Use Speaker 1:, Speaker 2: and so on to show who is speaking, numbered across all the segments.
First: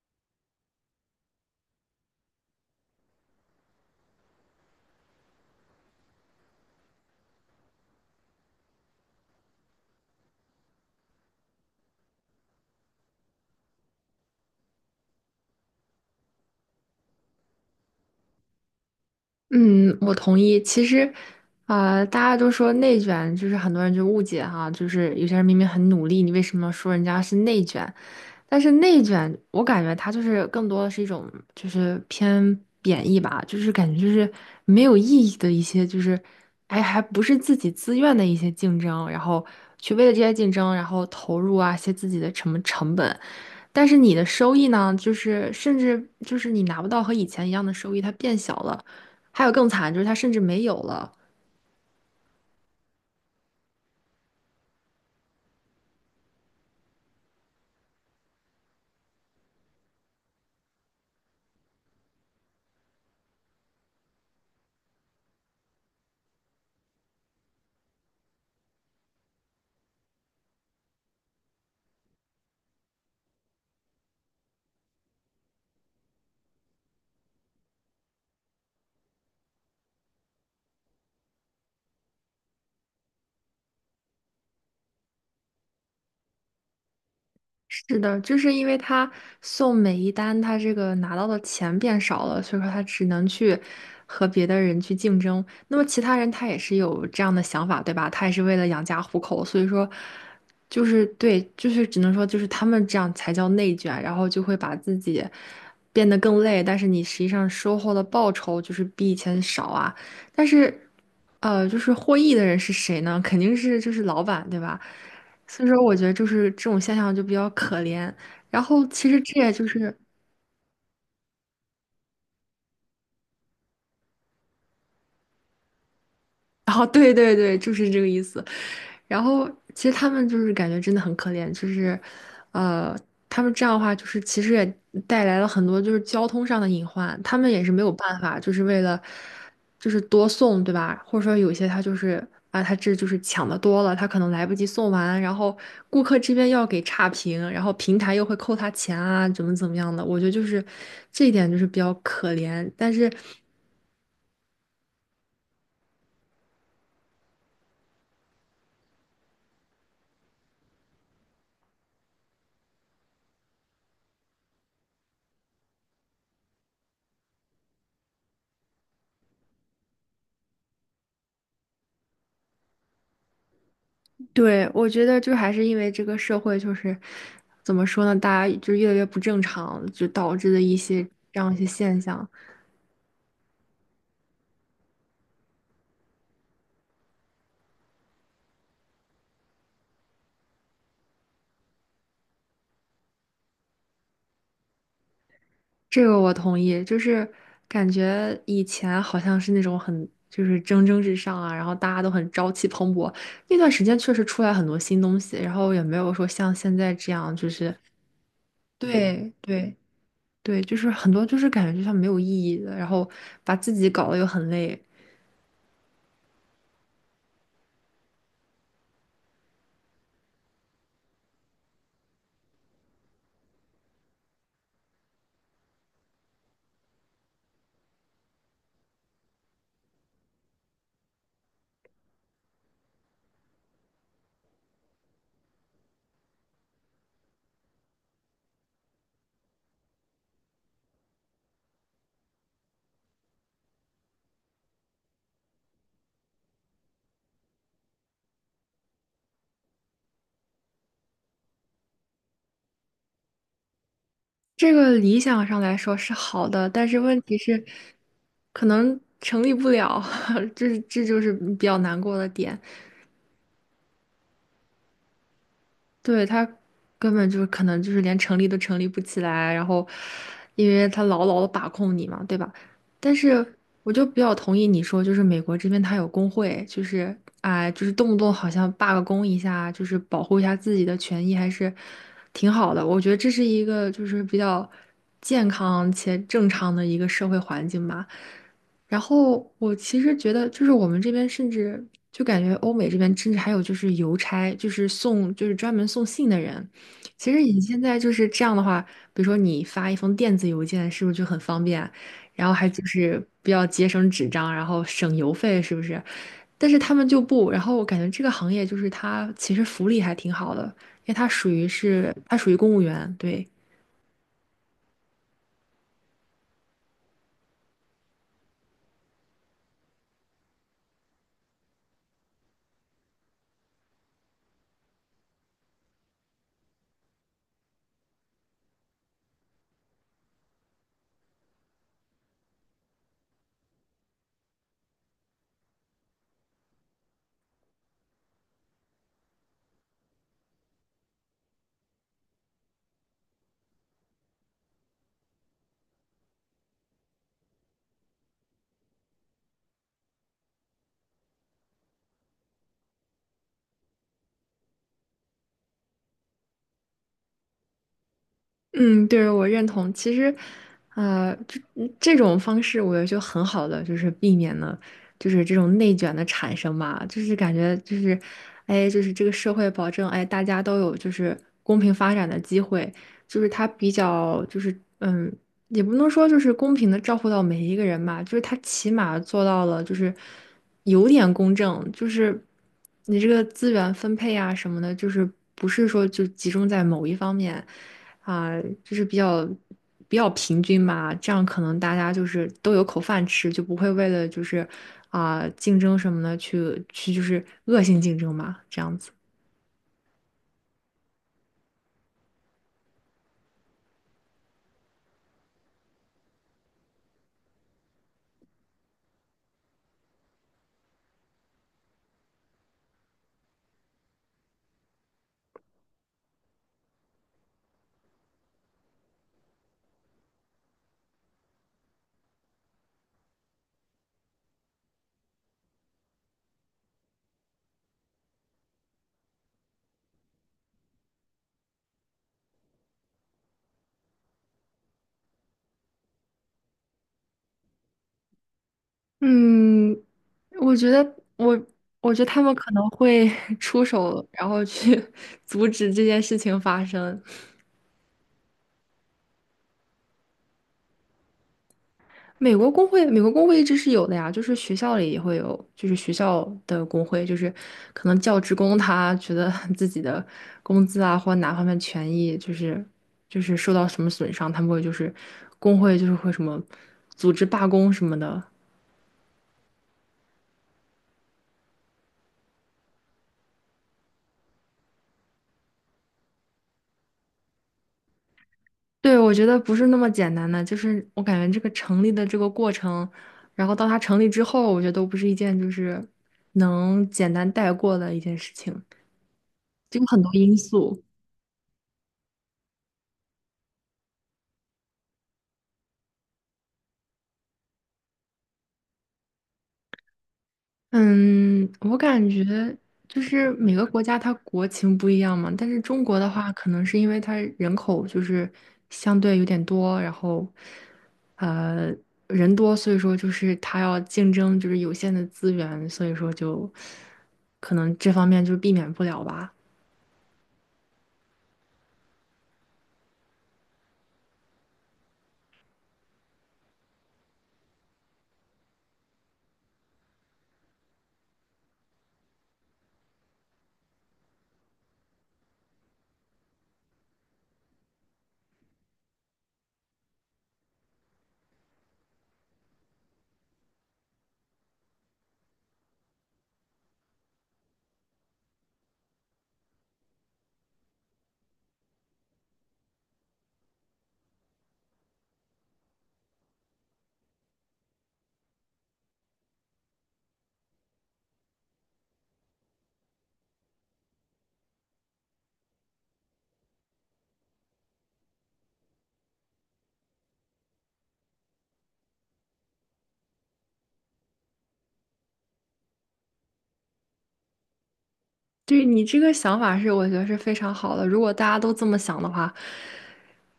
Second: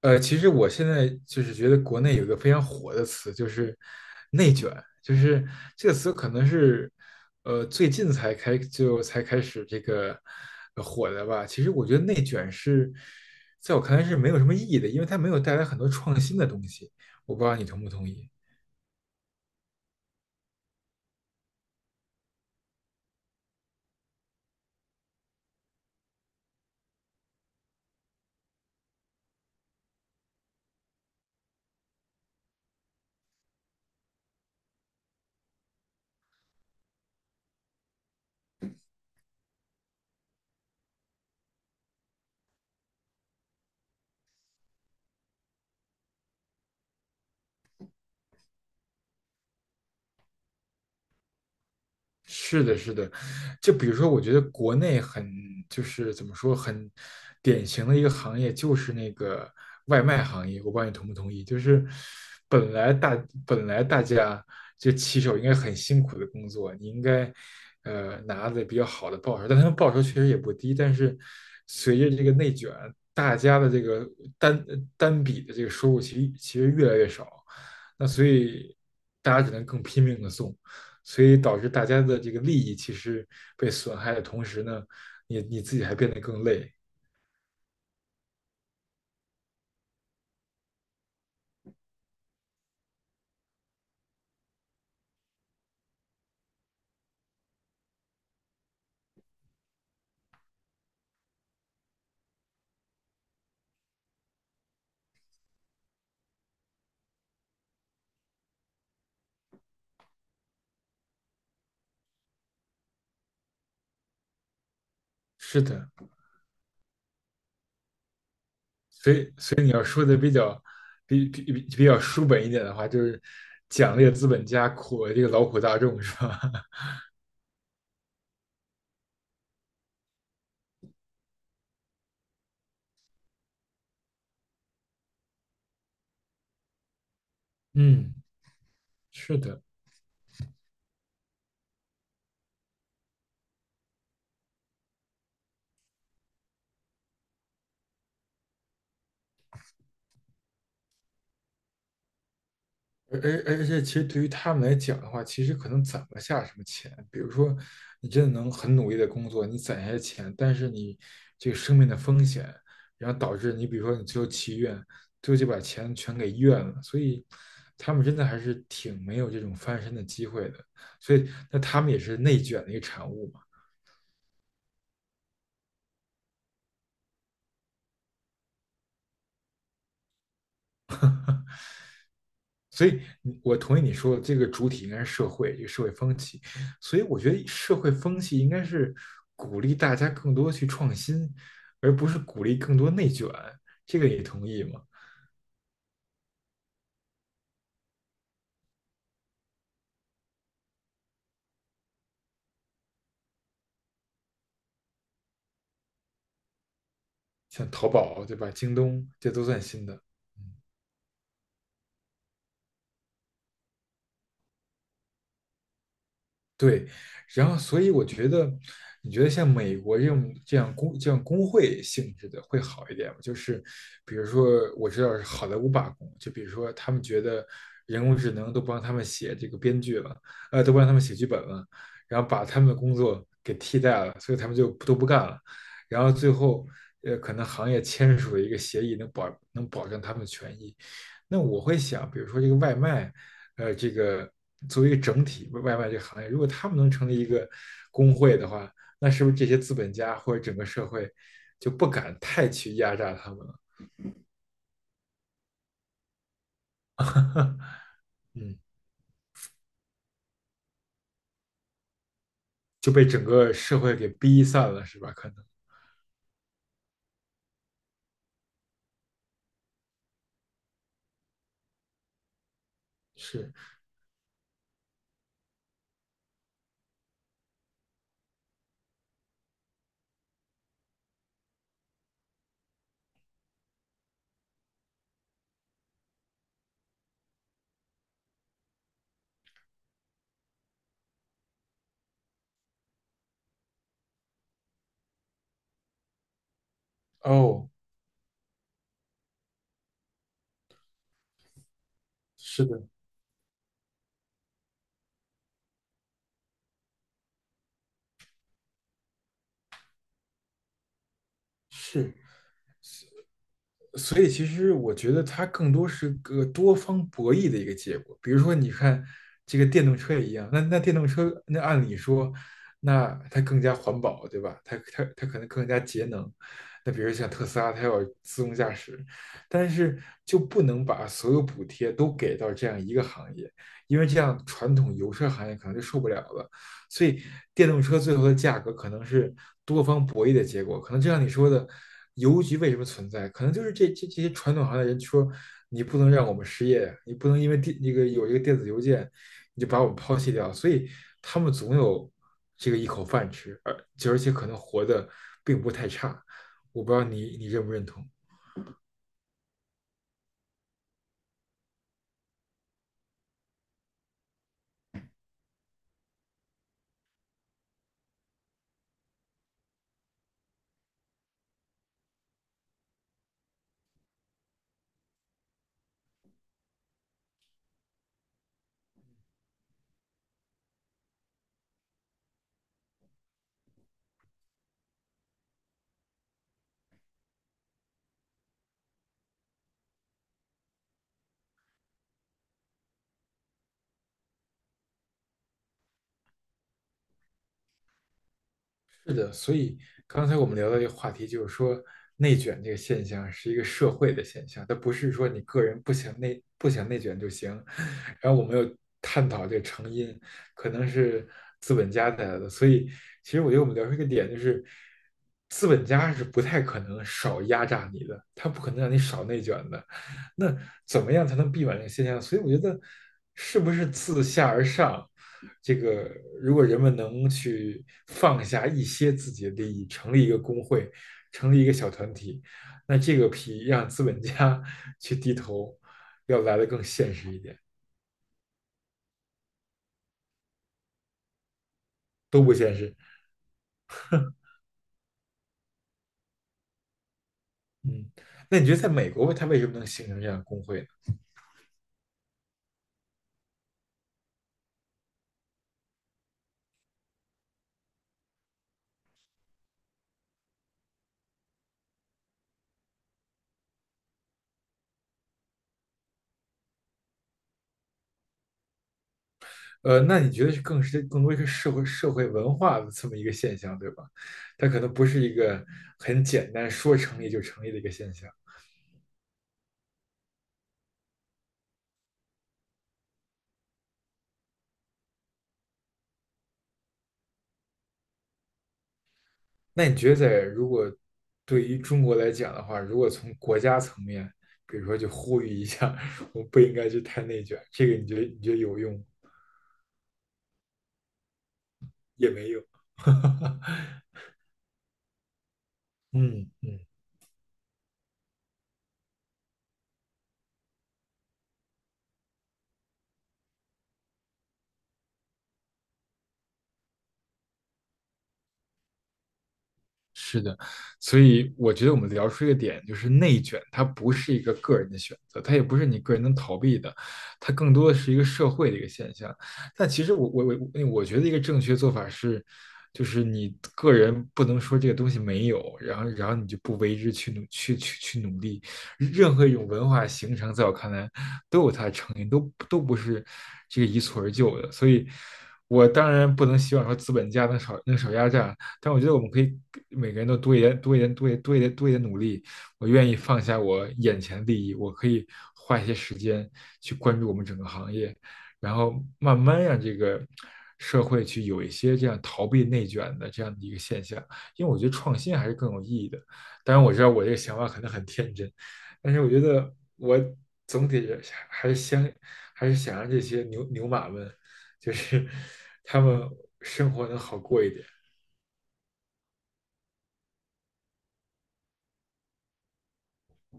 Speaker 1: 其实我现在就是觉得国内有一个非常火的词，就是"内卷"，就是这个词可能是最近才开始这个火的吧。其实我觉得"内卷"是在我看来是没有什么意义的，因为它没有带来很多创新的东西。我不知道你同不同意。
Speaker 2: 嗯，我同意。其实，大家都说内卷，就是很多人就误解哈，就是有些人明明很努力，你为什么说人家是内卷？但是内卷，我感觉它就是更多的是一种就是偏贬义吧，就是感觉就是没有意义的一些，就是哎，还不是自己自愿的一些竞争，然后去为了这些竞争，然后投入，一些自己的什么成本。但是你的收益呢，就是甚至就是你拿不到和以前一样的收益，它变小了。还有更惨，就是他甚至没有了。
Speaker 1: 是的，是的，就比如说，我觉得国内就是怎么说，很典型的一个行业就是那个外卖行业。我不知道你同不同意，就是本来大本来大家就骑手应该很辛苦的工作，你应该拿的比较好的报酬，但他们报酬确实也不低。但是随着这个内卷，大家的这个单单笔的这个收入其实越来越少，那所以大家只能更拼命的送。所以导致大家的这个利益其实被损害的同时呢，你自己还变得更累。
Speaker 2: 是的，就是因为他送每一单，他这个拿到的钱变少了，所以说他只能去和别的人去竞争。那么其他人他也是有这样的想法，对吧？他也是为了养家糊口，所以说就是对，就是只能说就是他们这样才叫内卷，然后就会把自己变得更累，但是你实际上收获的报酬就是比以前少啊。但是，就是获益的人是谁呢？肯定是就是老板，对吧？
Speaker 1: 是
Speaker 2: 所以说，
Speaker 1: 的，
Speaker 2: 我觉得就是这种现象就比较可怜。然后，其
Speaker 1: 所
Speaker 2: 实
Speaker 1: 以
Speaker 2: 这也
Speaker 1: 所以
Speaker 2: 就
Speaker 1: 你要
Speaker 2: 是，
Speaker 1: 说的比较比较书本一点的话，就是奖励资本家，苦了这个劳苦大众，是吧？
Speaker 2: 哦，对对对，就是这个意思。然后其实他们就是感觉真的很可怜，就是，呃，他们这样的话，就是其实也带来了很多就是交通上的隐患，他们也是没有
Speaker 1: 嗯，
Speaker 2: 办法，就是为了
Speaker 1: 是的。
Speaker 2: 就是多送，对吧？或者说有些他就是他这就是抢的多了，他可能来不及送完，然后顾客这边要给差评，然后平台又会扣他钱啊，怎么怎么样的，我觉得就是这一点就是比较可怜，但是。
Speaker 1: 而且，其实对于他们来讲的话，其实可能攒不下什么钱。比如说，你真的能很努力的工作，你攒下钱，但是你这个生命的风险，然后导致你，比如说你最后去医院，最后就把钱全给医院了。所以，他们真的还是挺没有这种翻身的机会的。所以，那他们也是内卷的一个产物。嘛。
Speaker 2: 对，我觉得就还是因为这个社会就是怎么说呢，大家就越来越不正常，就导致的一些这样一些现象。
Speaker 1: 所以我同意你说的，这个主体应该是社会，这个社会风气。所以，我觉得社会风气应该是鼓励大家更多去创新，而不是鼓励更多内卷。这个你同意吗？
Speaker 2: 这个我同意，就是感觉以前好像是那种很就是蒸蒸日上啊，然后大家都很朝气蓬勃。那段时间确实出来很多新东西，然后也没有说像现在这样，就
Speaker 1: 像
Speaker 2: 是
Speaker 1: 淘宝，对吧？京东，这
Speaker 2: 对
Speaker 1: 都算
Speaker 2: 对。
Speaker 1: 新的。嗯，
Speaker 2: 对，就是很多就是感觉就像没有意义的，然后把自己搞得又很累。
Speaker 1: 对，然后所以我觉得，你觉得像美国这种这样工会性质的会好一点吗？就是比如说，我知道是好莱坞罢工，就比如说他们觉得人工智能都帮他们写这个编剧了，都帮他们写剧本了，然后把他们的工作给替代了，所以他们就都不干了，然后最后可能行业签署了一个协议，能保证他们的权益。那我会想，比如说这个外卖，这个作为一个整体外卖这个行业，如果他们能成立一个工会的话，那是不是这些资本家或者整个社会就不敢太去压榨他们了？
Speaker 2: 这个理想上来说是好的，但是问题是，
Speaker 1: 嗯，
Speaker 2: 可能成立不了，这就是比较难过的点。
Speaker 1: 就被整个社会给逼散了，是吧？可能
Speaker 2: 对，他根本就是可能就是连成立都成立不起来，然后因为他牢牢的把控你嘛，对吧？但是
Speaker 1: 是。
Speaker 2: 我就比较同意你说，就是美国这边他有工会，就是啊、就是动不动好像罢个工一下，就是保护一下自己的权益，还是挺好的。我觉得这是一个就是比较健康且正常的一个社会环境吧。然后我其实觉得，就是我们这边甚至就感觉欧美这边甚至还有就是邮差，就是送就是专门送信的人。其实你
Speaker 1: 哦，
Speaker 2: 现在就是这样的话，比如说你发一封电子邮件，是不是就很方便？然后
Speaker 1: 是
Speaker 2: 还
Speaker 1: 的，
Speaker 2: 就是比较节省纸张，然后省邮费，是不是？但是他们就不，然后我感觉这个行业就是它其实福利还挺好的，因为它属于是
Speaker 1: 是。
Speaker 2: 它属于公务员，对。
Speaker 1: 所以其实我觉得它更多是个多方博弈的一个结果。比如说，你看这个电动车也一样，那电动车，那按理说，那它更加环保，对吧？它可能更加节能。那比如像特斯拉，它要自动驾驶，但是就不能把所有补贴都给到这样一个行业，因为这样传统油车行业可能就受不了了。所以电动车最后的价格可能是方博弈的结果。可能就像你说的，邮局为什么存在？可能就是这这些传统行业人说，你不能让我们失业，你不能因为那个有一个电子邮件，你就把我们抛弃掉。所以他们总有这个一口饭吃，而且可能活得并不太差。我不知道你认不认同。
Speaker 2: 嗯，对，我认同。其实，这这种方式，我觉得就很好的，就是避免了，就是这种内卷的产生吧。就是感觉就是，哎，就是这个社会保证，哎，大家都有就是公平发展的机会，就是它比较就是嗯也不能说就是公平的照顾到每一个人吧，就是他起码做到了，就是有点公正，就是你这个资源分配啊什么的，就是不是说就集中在某一方面，就是比较平均吧，这样可能大家就是都有口饭吃，就不会为了就是啊竞争什么的去就是恶性竞争嘛，这样子。
Speaker 1: 是的，所以刚才我们聊到一个话题，就是说内卷这个现象是一个社会的现象，它不是说你个人不想内卷就行。然后我们又探讨这个成因，可能是资本家带来的。所以其实我觉得我们聊出一个点，就是资本家是不太可能少压榨你的，他不可能让你少内卷的。那怎么样才能避免这个现象？所以我觉得，是不是自下而上，这个如果人们能去放下一些自己的利益，成立一个工会，成立一个小团体，那这个比让资本家 去低头要来的更现实一点，
Speaker 2: 嗯，我觉得我我觉得他
Speaker 1: 都不
Speaker 2: 们可
Speaker 1: 现
Speaker 2: 能
Speaker 1: 实。
Speaker 2: 会 出手，然后去 阻止这件事情发生。
Speaker 1: 嗯，那你觉得在美国，它为什么能形成这样的工会
Speaker 2: 美国工会，美国工会一直是有的呀，就是学校里也会有，就是学校的工会，就是可能教职工他觉得 自己的工资啊或哪方面权益就是受到什么损伤，他们会就是工会就是会什么组织罢工什么的。
Speaker 1: 那你觉得是更多一个社会文化的这么一个现象，对吧？它可能不是一个很简单说成立就成立的一个现象。
Speaker 2: 对，我觉得不是那么简单的，就是我感觉这个成立的这个过程，然后到它成立之后，我觉得都不是一件就是能简单带过的一件事情，
Speaker 1: 那你
Speaker 2: 就有
Speaker 1: 觉得
Speaker 2: 很多因
Speaker 1: 如果
Speaker 2: 素。
Speaker 1: 对于中国来讲的话，如果从国家层面，比如说就呼吁一下，我们不应该去太内卷，这个你觉得有用
Speaker 2: 嗯，我感
Speaker 1: 也
Speaker 2: 觉
Speaker 1: 没用？
Speaker 2: 就是每个国家它国情不一样嘛，但是中国的
Speaker 1: 嗯
Speaker 2: 话，可
Speaker 1: 嗯。
Speaker 2: 能是因为它人口就是相对有点多，然后呃人多，所以说就是它要竞争就是有限的资源，所以说就可能这方面就避免不了吧。
Speaker 1: 是的，所以我觉得我们聊出一个点，就是内卷，它不是一个个人的选择，它也不是你个人能逃避的，它更多的是一个社会的一个现象。但其实我觉得一个正确做法是，就是你个人不能说这个东西没有，然后你就不为之去努力。任何一种文化形成，在我看来都有它的成因，都不是这个一蹴而就的。所以，我当然不能希望说资本家能少压榨，但我觉得我们可以每个人都多一点、多一点、多一点、多一点、多一点努力。我愿意放下我眼前的利益，我可以花一些时间去关注我们整个行业，然后慢慢让这个社会去有一些这样逃避内卷的这样的一个现象。因为我觉得创新还是更有意义的。当然，我知道我这个想法可能很天真，但是我觉得我总体还是想还是想让这些牛牛马们，就是 他们生活能好过一点。
Speaker 2: 对你这个想法是，我觉得是非常好的。如果大家都这么想的话，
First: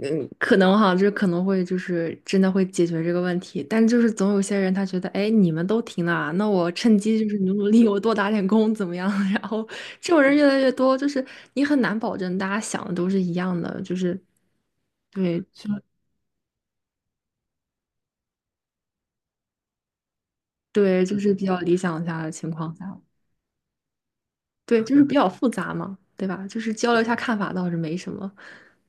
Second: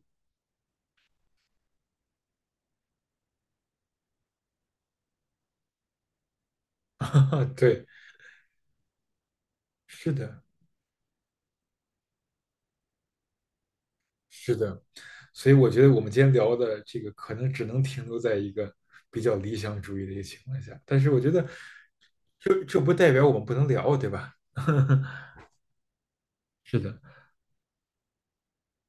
Speaker 2: 嗯，可能哈，这可能会就是真的会解决这个问题，但就是总有些人他觉得，哎，你们都停了啊，那我趁 机就是
Speaker 1: 啊，
Speaker 2: 努努
Speaker 1: 对，
Speaker 2: 力，我多打点工怎么样？然后这
Speaker 1: 是
Speaker 2: 种人
Speaker 1: 的，
Speaker 2: 越来越多，就是你很难保证大家想的都是一样的，就是
Speaker 1: 是的，
Speaker 2: 对，
Speaker 1: 所以我觉得我们今天聊的这个可能只能停留在一个比较理想主义的一个情况下，但是
Speaker 2: 就
Speaker 1: 我觉
Speaker 2: 是比
Speaker 1: 得
Speaker 2: 较理想下的情况
Speaker 1: 这不
Speaker 2: 下，
Speaker 1: 代表我们不能聊，对吧？
Speaker 2: 对，就是比较复杂嘛，对吧？就是
Speaker 1: 是
Speaker 2: 交
Speaker 1: 的，
Speaker 2: 流一下看法倒是没什么。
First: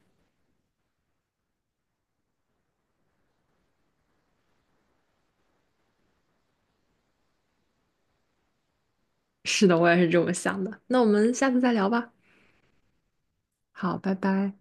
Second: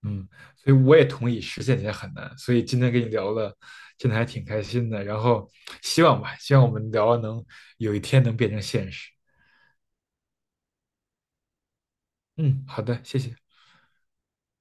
Speaker 1: 嗯，所以我也同意实现起来很难，所以今天跟你聊了，真的还挺开心的，然后希望吧，希望我们聊能有一天能变成现实。
Speaker 2: 是的，我也是这么想的。那我们下次再聊吧。
Speaker 1: 嗯，好的，谢谢。
Speaker 2: 好，拜拜。